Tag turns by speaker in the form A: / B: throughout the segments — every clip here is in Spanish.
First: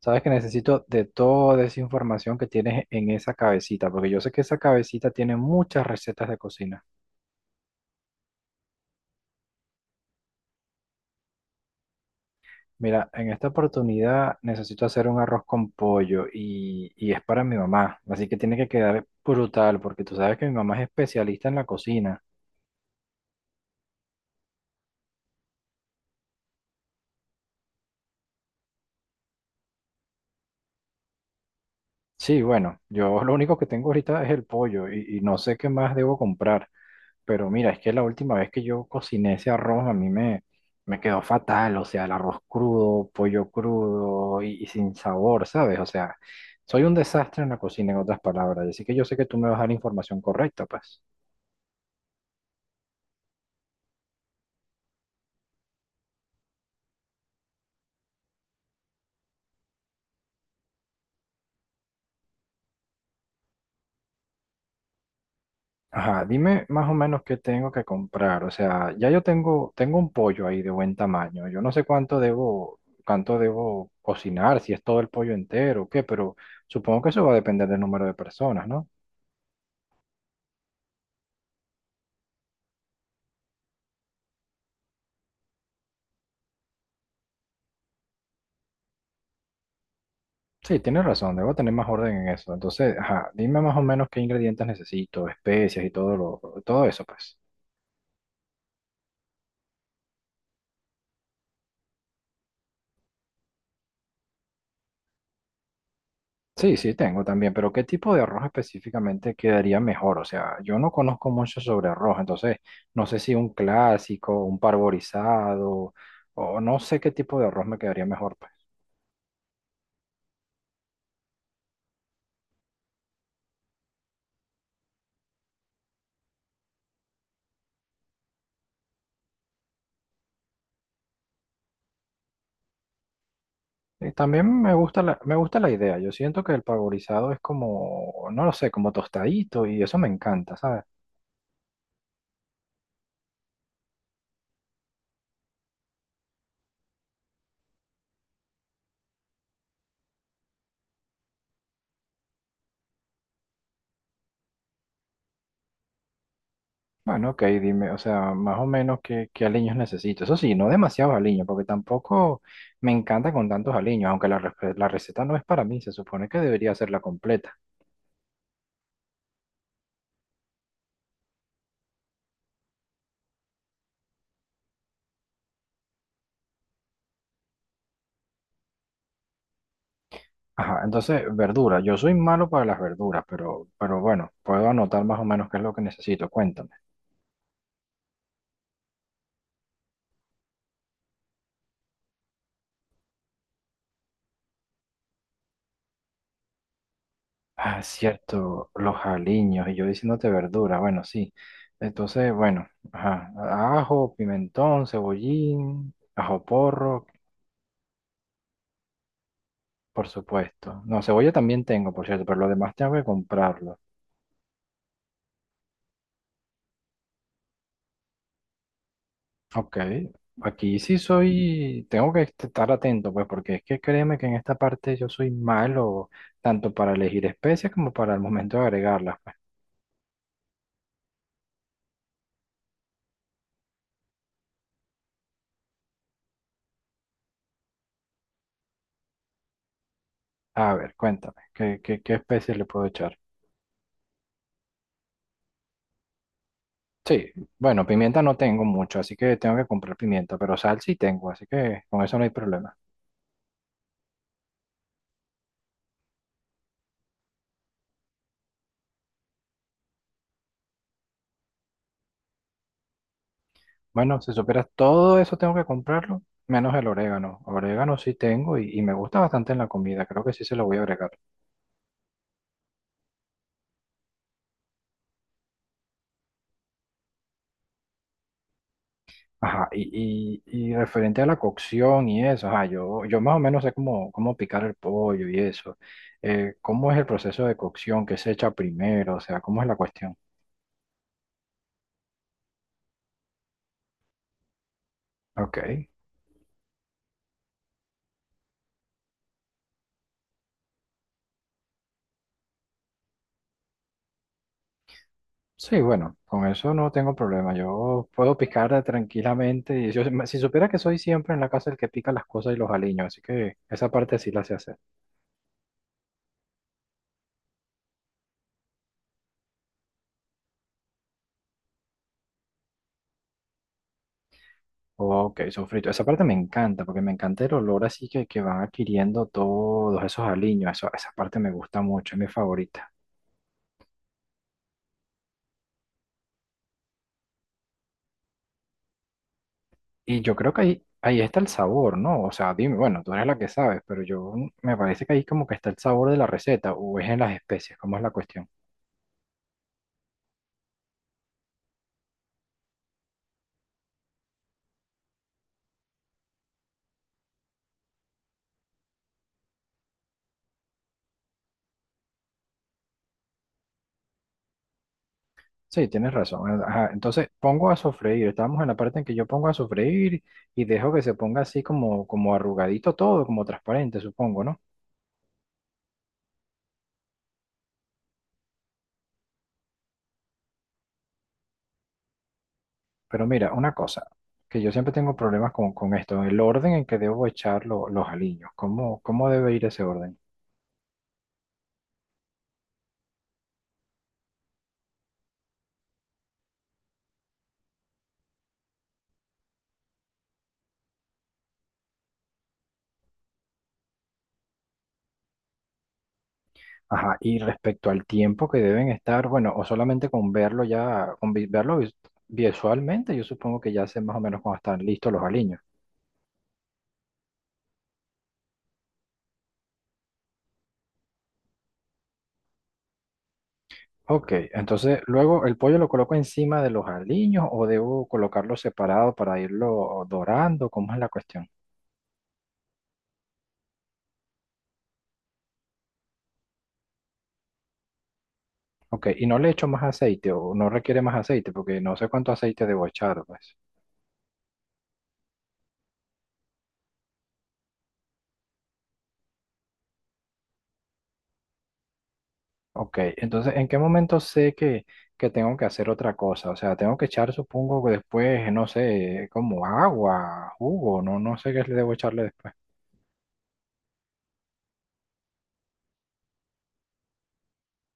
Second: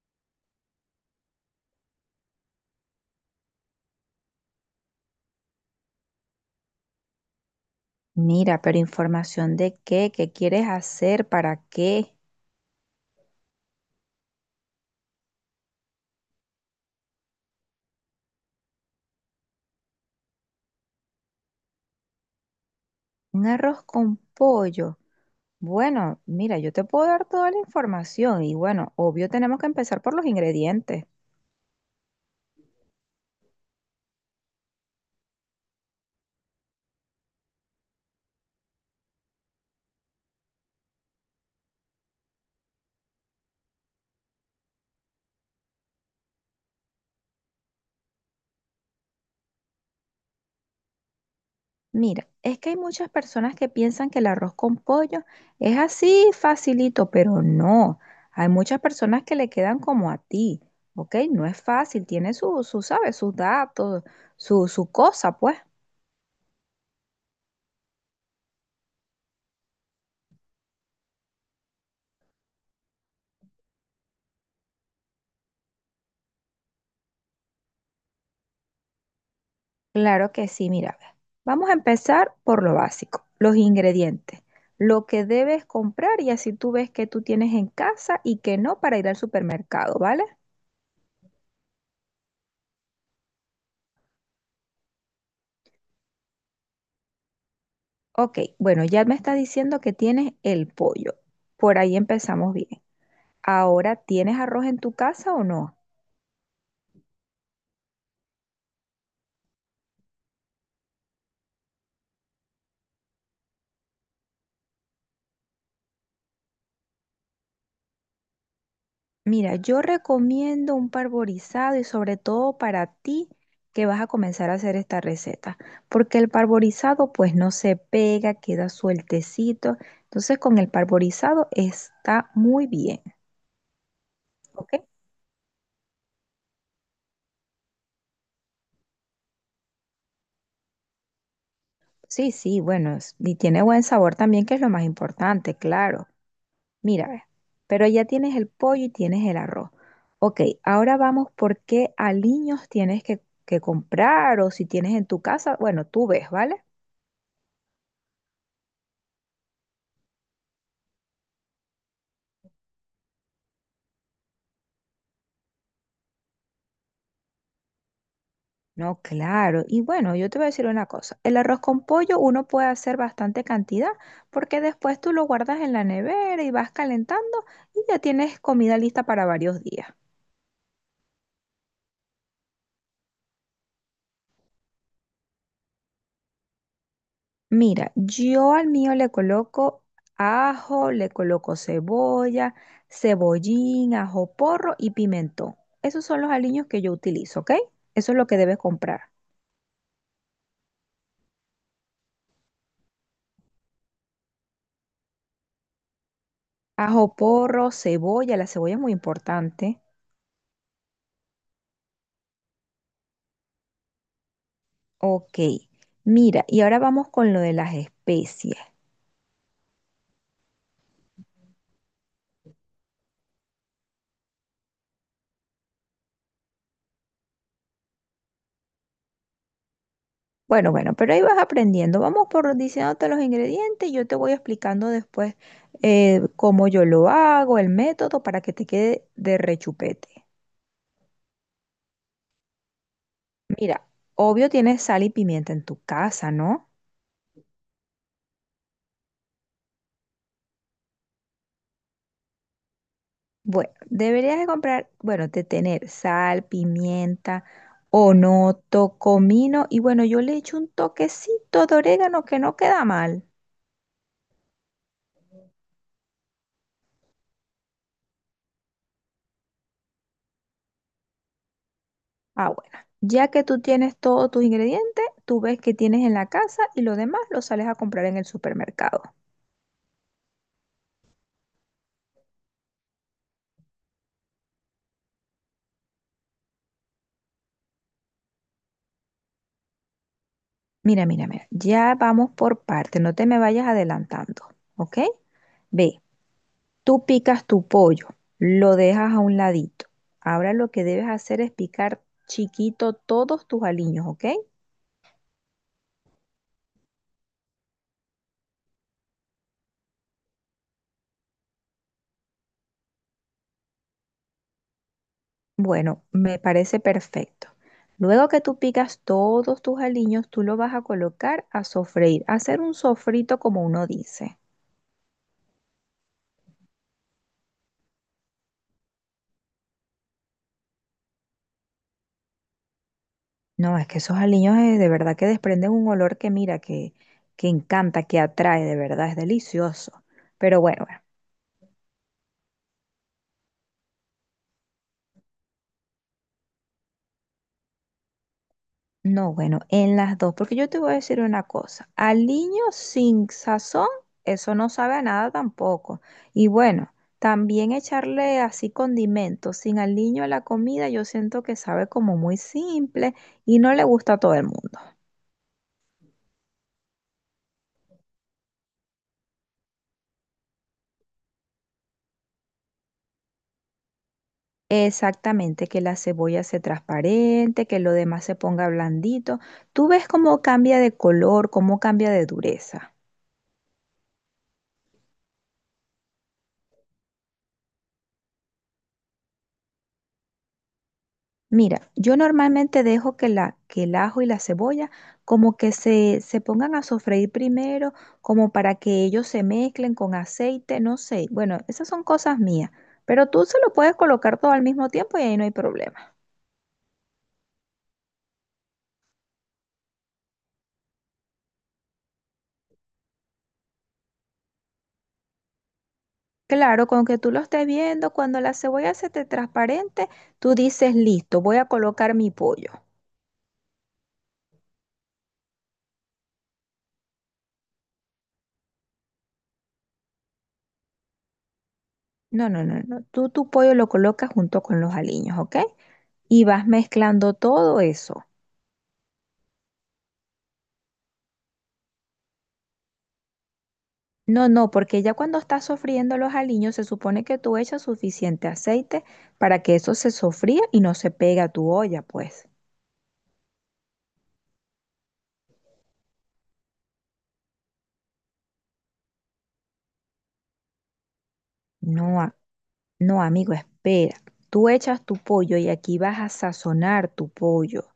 A: Sabes que necesito de toda esa información que tienes en esa cabecita, porque yo sé que esa cabecita tiene muchas recetas de cocina.
B: Mira, pero información de qué, qué quieres hacer, para qué.
A: Mira, en esta oportunidad necesito hacer un arroz con pollo y es para mi mamá, así que tiene que quedar brutal, porque tú sabes que mi mamá es especialista en la cocina.
B: Un arroz con pollo. Bueno, mira, yo te puedo dar toda la información y bueno, obvio tenemos que empezar por los ingredientes.
A: Sí, bueno, yo lo único que tengo ahorita es el pollo y no sé qué más debo comprar. Pero mira, es que la última vez que yo cociné ese arroz a me quedó fatal, o sea, el arroz crudo, pollo crudo y sin sabor, ¿sabes? O sea, soy un desastre en la cocina, en otras palabras, así que yo sé que tú me vas a dar la información correcta, pues.
B: Mira, es que hay muchas personas que piensan que el arroz con pollo es así facilito, pero no. Hay muchas personas que le quedan como a ti, ¿ok? No es fácil, tiene ¿sabes? Sus datos, su cosa, pues.
A: Ajá, dime más o menos qué tengo que comprar, o sea, ya yo tengo un pollo ahí de buen tamaño, yo no sé cuánto cuánto debo cocinar, si es todo el pollo entero o qué, pero supongo que eso va a depender del número de personas, ¿no?
B: Claro que sí, mira, ve. Vamos a empezar por lo básico, los ingredientes, lo que debes comprar y así tú ves que tú tienes en casa y que no para ir al supermercado, ¿vale?
A: Sí, tienes razón, debo tener más orden en eso. Entonces, ajá, dime más o menos qué ingredientes necesito, especias y todo eso, pues.
B: Ok, bueno, ya me estás diciendo que tienes el pollo. Por ahí empezamos bien. Ahora, ¿tienes arroz en tu casa o no?
A: Sí, sí, tengo también, pero ¿qué tipo de arroz específicamente quedaría mejor? O sea, yo no conozco mucho sobre arroz, entonces no sé si un clásico, un parborizado, o no sé qué tipo de arroz me quedaría mejor, pues.
B: Mira, yo recomiendo un parborizado y sobre todo para ti que vas a comenzar a hacer esta receta, porque el parborizado pues no se pega, queda sueltecito, entonces con el parborizado está muy bien,
A: Y también
B: ¿ok?
A: me gusta me gusta la idea. Yo siento que el parborizado es como, no lo sé, como tostadito y eso me encanta, ¿sabes?
B: Sí, sí, bueno, y tiene buen sabor también, que es lo más importante, claro. Mira, ve, pero ya tienes el pollo y tienes el arroz. Ok, ahora vamos por qué aliños tienes que comprar o si tienes en tu casa, bueno, tú ves, ¿vale?
A: Bueno, ok, dime, o sea, más o menos qué aliños necesito. Eso sí, no demasiados aliños, porque tampoco me encanta con tantos aliños, aunque la receta no es para mí, se supone que debería ser la completa.
B: No, claro. Y bueno, yo te voy a decir una cosa. El arroz con pollo uno puede hacer bastante cantidad porque después tú lo guardas en la nevera y vas calentando y ya tienes comida lista para varios días.
A: Ajá, entonces, verdura. Yo soy malo para las verduras, pero bueno, puedo anotar más o menos qué es lo que necesito. Cuéntame.
B: Mira, yo al mío le coloco ajo, le coloco cebolla, cebollín, ajo porro y pimentón. Esos son los aliños que yo utilizo, ¿ok?
A: Ah,
B: Eso es lo que debes
A: cierto, los
B: comprar.
A: aliños, y yo diciéndote verdura, bueno, sí. Entonces, bueno, ajá, ajo, pimentón, cebollín, ajo porro.
B: Ajo porro, cebolla, la cebolla es muy importante.
A: Por supuesto. No, cebolla también tengo, por cierto, pero lo demás tengo que comprarlo.
B: Ok, mira, y ahora vamos con lo de las especies.
A: Ok. Aquí sí soy, tengo que estar atento, pues, porque es que créeme que en esta parte yo soy malo, tanto para elegir especies como para el momento de agregarlas, pues.
B: Bueno, bueno, pero ahí vas aprendiendo. Vamos por diciéndote los ingredientes y yo te voy explicando después cómo yo lo hago, el método para que te quede de rechupete.
A: A ver, cuéntame, qué especies le puedo echar?
B: Mira, obvio tienes sal y pimienta en tu casa, ¿no?
A: Sí, bueno, pimienta no tengo mucho, así que tengo que comprar pimienta, pero sal sí tengo, así que con eso no hay problema.
B: Bueno, deberías de comprar, bueno, de tener sal, pimienta, onoto, comino y bueno, yo le echo un toquecito de orégano que no queda mal.
A: Bueno, si superas todo eso tengo que comprarlo, menos el orégano. Orégano sí tengo y me gusta bastante en la comida, creo que sí se lo voy a agregar.
B: Ah, bueno. Ya que tú tienes todos tus ingredientes, tú ves que tienes en la casa y lo demás lo sales a comprar en el supermercado.
A: Ajá, y referente a la cocción y eso, ajá, yo más o menos sé cómo picar el pollo y eso. ¿Cómo es el proceso de cocción? ¿Qué se echa primero? O sea, ¿cómo es la cuestión?
B: Mira, mira, mira. Ya vamos por partes. No te me vayas adelantando, ¿ok?
A: Ok.
B: Ve, tú picas tu pollo, lo dejas a un ladito. Ahora lo que debes hacer es picar chiquito todos tus aliños, ¿ok?
A: Sí, bueno, con eso no tengo problema. Yo puedo picar tranquilamente. Y yo- si supiera que soy siempre en la casa el que pica las cosas y los aliños, así que esa parte sí la sé hacer.
B: Bueno, me parece perfecto. Luego que tú picas todos tus aliños, tú lo vas a colocar a sofreír, a hacer un sofrito como uno dice.
A: Ok, sofrito. Esa parte me encanta, porque me encanta el olor así que van adquiriendo todos esos aliños. Eso, esa parte me gusta mucho, es mi favorita.
B: No, es que esos aliños de verdad que desprenden un olor que mira, que encanta, que atrae, de verdad, es delicioso.
A: Y yo creo que
B: Pero bueno, bueno,
A: ahí está el sabor, ¿no? O sea, dime, bueno, tú eres la que sabes, pero yo me parece que ahí como que está el sabor de la receta, o es en las especies, ¿cómo es la cuestión?
B: no, bueno, en las dos, porque yo te voy a decir una cosa, aliño sin sazón, eso no sabe a nada tampoco. Y bueno, también echarle así condimentos sin aliño a la comida, yo siento que sabe como muy simple y no le gusta a todo el mundo.
A: Sí, tienes razón. Ajá, entonces pongo a sofreír. Estamos en la parte en que yo pongo a sofreír y dejo que se ponga así como, como arrugadito todo, como transparente, supongo, ¿no?
B: Exactamente, que la cebolla se transparente, que lo demás se ponga blandito. Tú ves cómo cambia de color, cómo cambia de dureza.
A: Pero mira, una cosa, que yo siempre tengo problemas con esto, el orden en que debo echar los aliños, cómo debe ir ese orden?
B: Mira, yo normalmente dejo que el ajo y la cebolla como que se pongan a sofreír primero, como para que ellos se mezclen con aceite, no sé. Bueno, esas son cosas mías, pero tú se lo puedes colocar todo al mismo tiempo y ahí no hay problema.
A: Ajá, y respecto al tiempo que deben estar, bueno, o solamente con verlo ya, con visualmente, yo supongo que ya sé más o menos cuando están listos los aliños.
B: Claro, con que tú lo estés viendo, cuando la cebolla se te transparente, tú dices, listo, voy a colocar mi pollo.
A: Ok, entonces luego el pollo lo coloco encima de los aliños o debo colocarlo separado para irlo dorando, ¿cómo es la cuestión?
B: No, no, no, no. Tú tu pollo lo colocas junto con los aliños, ¿ok? Y vas mezclando todo eso.
A: Ok, y no le echo más aceite o no requiere más aceite porque no sé cuánto aceite debo echar, pues.
B: No, no, porque ya cuando estás sofriendo los aliños se supone que tú echas suficiente aceite para que eso se sofría y no se pega a tu olla, pues.
A: Ok, entonces, ¿en qué momento sé que tengo que hacer otra cosa? O sea, tengo que echar, supongo que después, no sé, como agua, jugo, no sé qué le debo
B: No,
A: echarle
B: a-
A: después.
B: no, amigo, espera. Tú echas tu pollo y aquí vas a sazonar tu pollo.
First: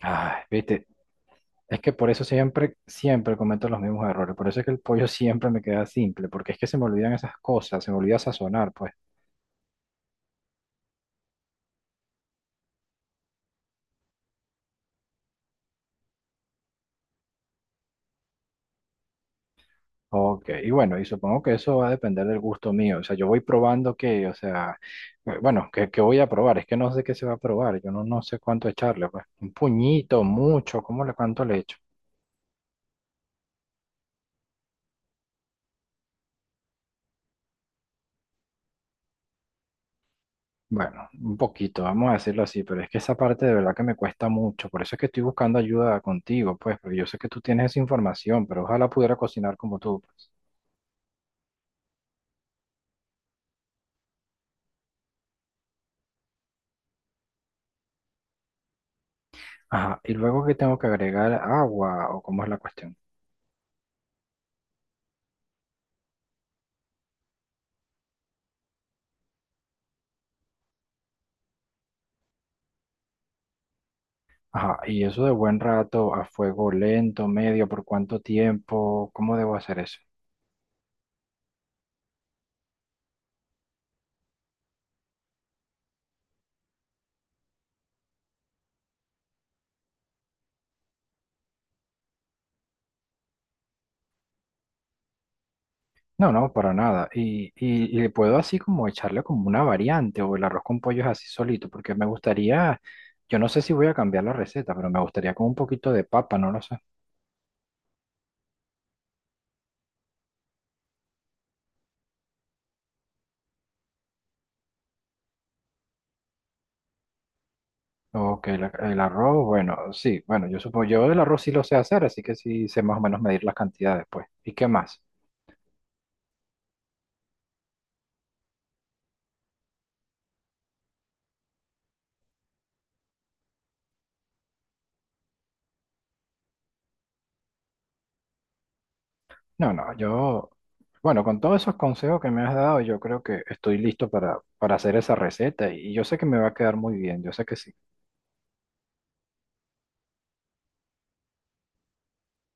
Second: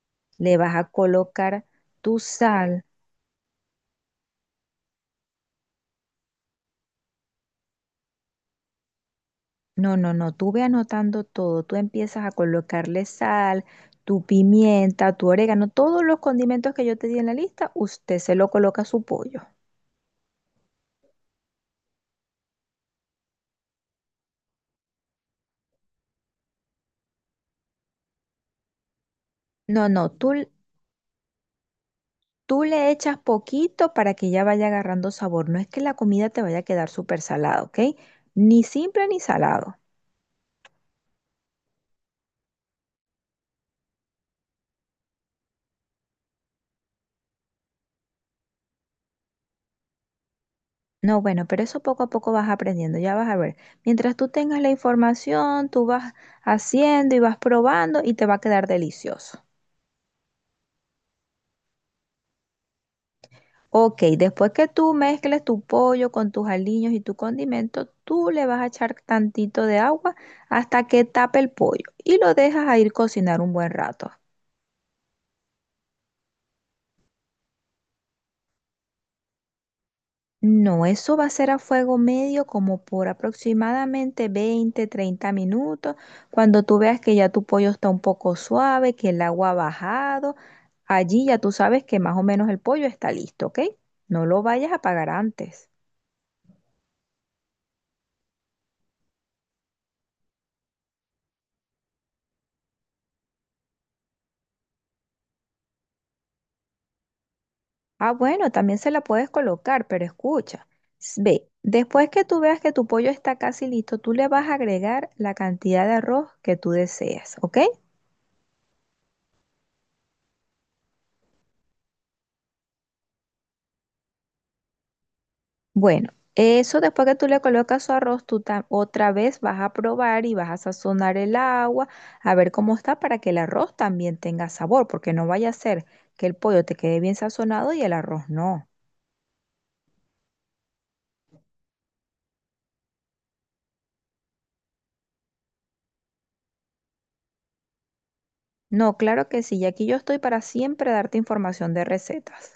A: Ay,
B: Le vas
A: viste,
B: a colocar
A: es que por
B: tu
A: eso
B: sal.
A: siempre cometo los mismos errores. Por eso es que el pollo siempre me queda simple, porque es que se me olvidan esas cosas, se me olvida sazonar, pues.
B: No, no, no, tú ve anotando todo, tú empiezas a colocarle sal, tu pimienta, tu orégano, todos los condimentos que yo te di en la lista, usted se lo coloca a su pollo.
A: Ok, y bueno, y supongo que eso va a depender del gusto mío. O sea, yo voy probando que, o sea, bueno, que voy a probar. Es que no sé qué se va a probar. Yo no sé cuánto echarle, pues. Un
B: No, no,
A: puñito,
B: tú, l-
A: mucho, ¿cómo le cuánto le echo?
B: tú le echas poquito para que ya vaya agarrando sabor, no es que la comida te vaya a quedar súper salada, ¿ok? Ni simple ni salado.
A: Bueno, un poquito, vamos a decirlo así, pero es que esa parte de verdad que me cuesta mucho. Por eso es que estoy buscando ayuda contigo, pues, porque yo sé que tú tienes esa información, pero ojalá pudiera cocinar como tú, pues.
B: No, bueno, pero eso poco a poco vas aprendiendo, ya vas a ver. Mientras tú tengas la información, tú vas haciendo y vas probando y te va a quedar delicioso.
A: Ajá, y luego que tengo que agregar agua, o cómo es la cuestión.
B: Ok, después que tú mezcles tu pollo con tus aliños y tu condimento, tú le vas a echar tantito de agua hasta que tape el pollo y lo dejas a ir cocinar un buen rato.
A: Ajá, y eso de buen rato a fuego lento, medio, ¿por cuánto tiempo? ¿Cómo debo hacer eso?
B: No, eso va a ser a fuego medio como por aproximadamente 20, 30 minutos. Cuando tú veas que ya tu pollo está un poco suave, que el agua ha bajado, allí ya tú sabes que más o menos el pollo está listo, ¿ok? No lo vayas a apagar antes.
A: No, no, para nada. Y le puedo así como echarle como una variante o el arroz con pollo es así solito, porque me gustaría, yo no sé si voy a cambiar la receta, pero me gustaría con un poquito de papa, no lo sé.
B: Ah, bueno, también se la puedes colocar, pero escucha, ve, después que tú veas que tu pollo está casi listo, tú le vas a agregar la cantidad de arroz que tú deseas, ¿ok?
A: Ok, el arroz, bueno, sí, bueno, yo supongo, yo el arroz sí lo sé hacer, así que sí sé más o menos medir las cantidades, pues. ¿Y qué más?
B: Bueno, eso después que tú le colocas su arroz, otra vez vas a probar y vas a sazonar el agua, a ver cómo está para que el arroz también tenga sabor, porque no vaya a ser que el pollo te quede bien sazonado y el arroz no.
A: No, no, yo, bueno, con todos esos consejos que me has dado, yo creo que estoy listo para hacer esa receta y yo sé que me va a quedar muy bien, yo sé que sí.
B: No, claro que sí, y aquí yo estoy para siempre darte información de recetas.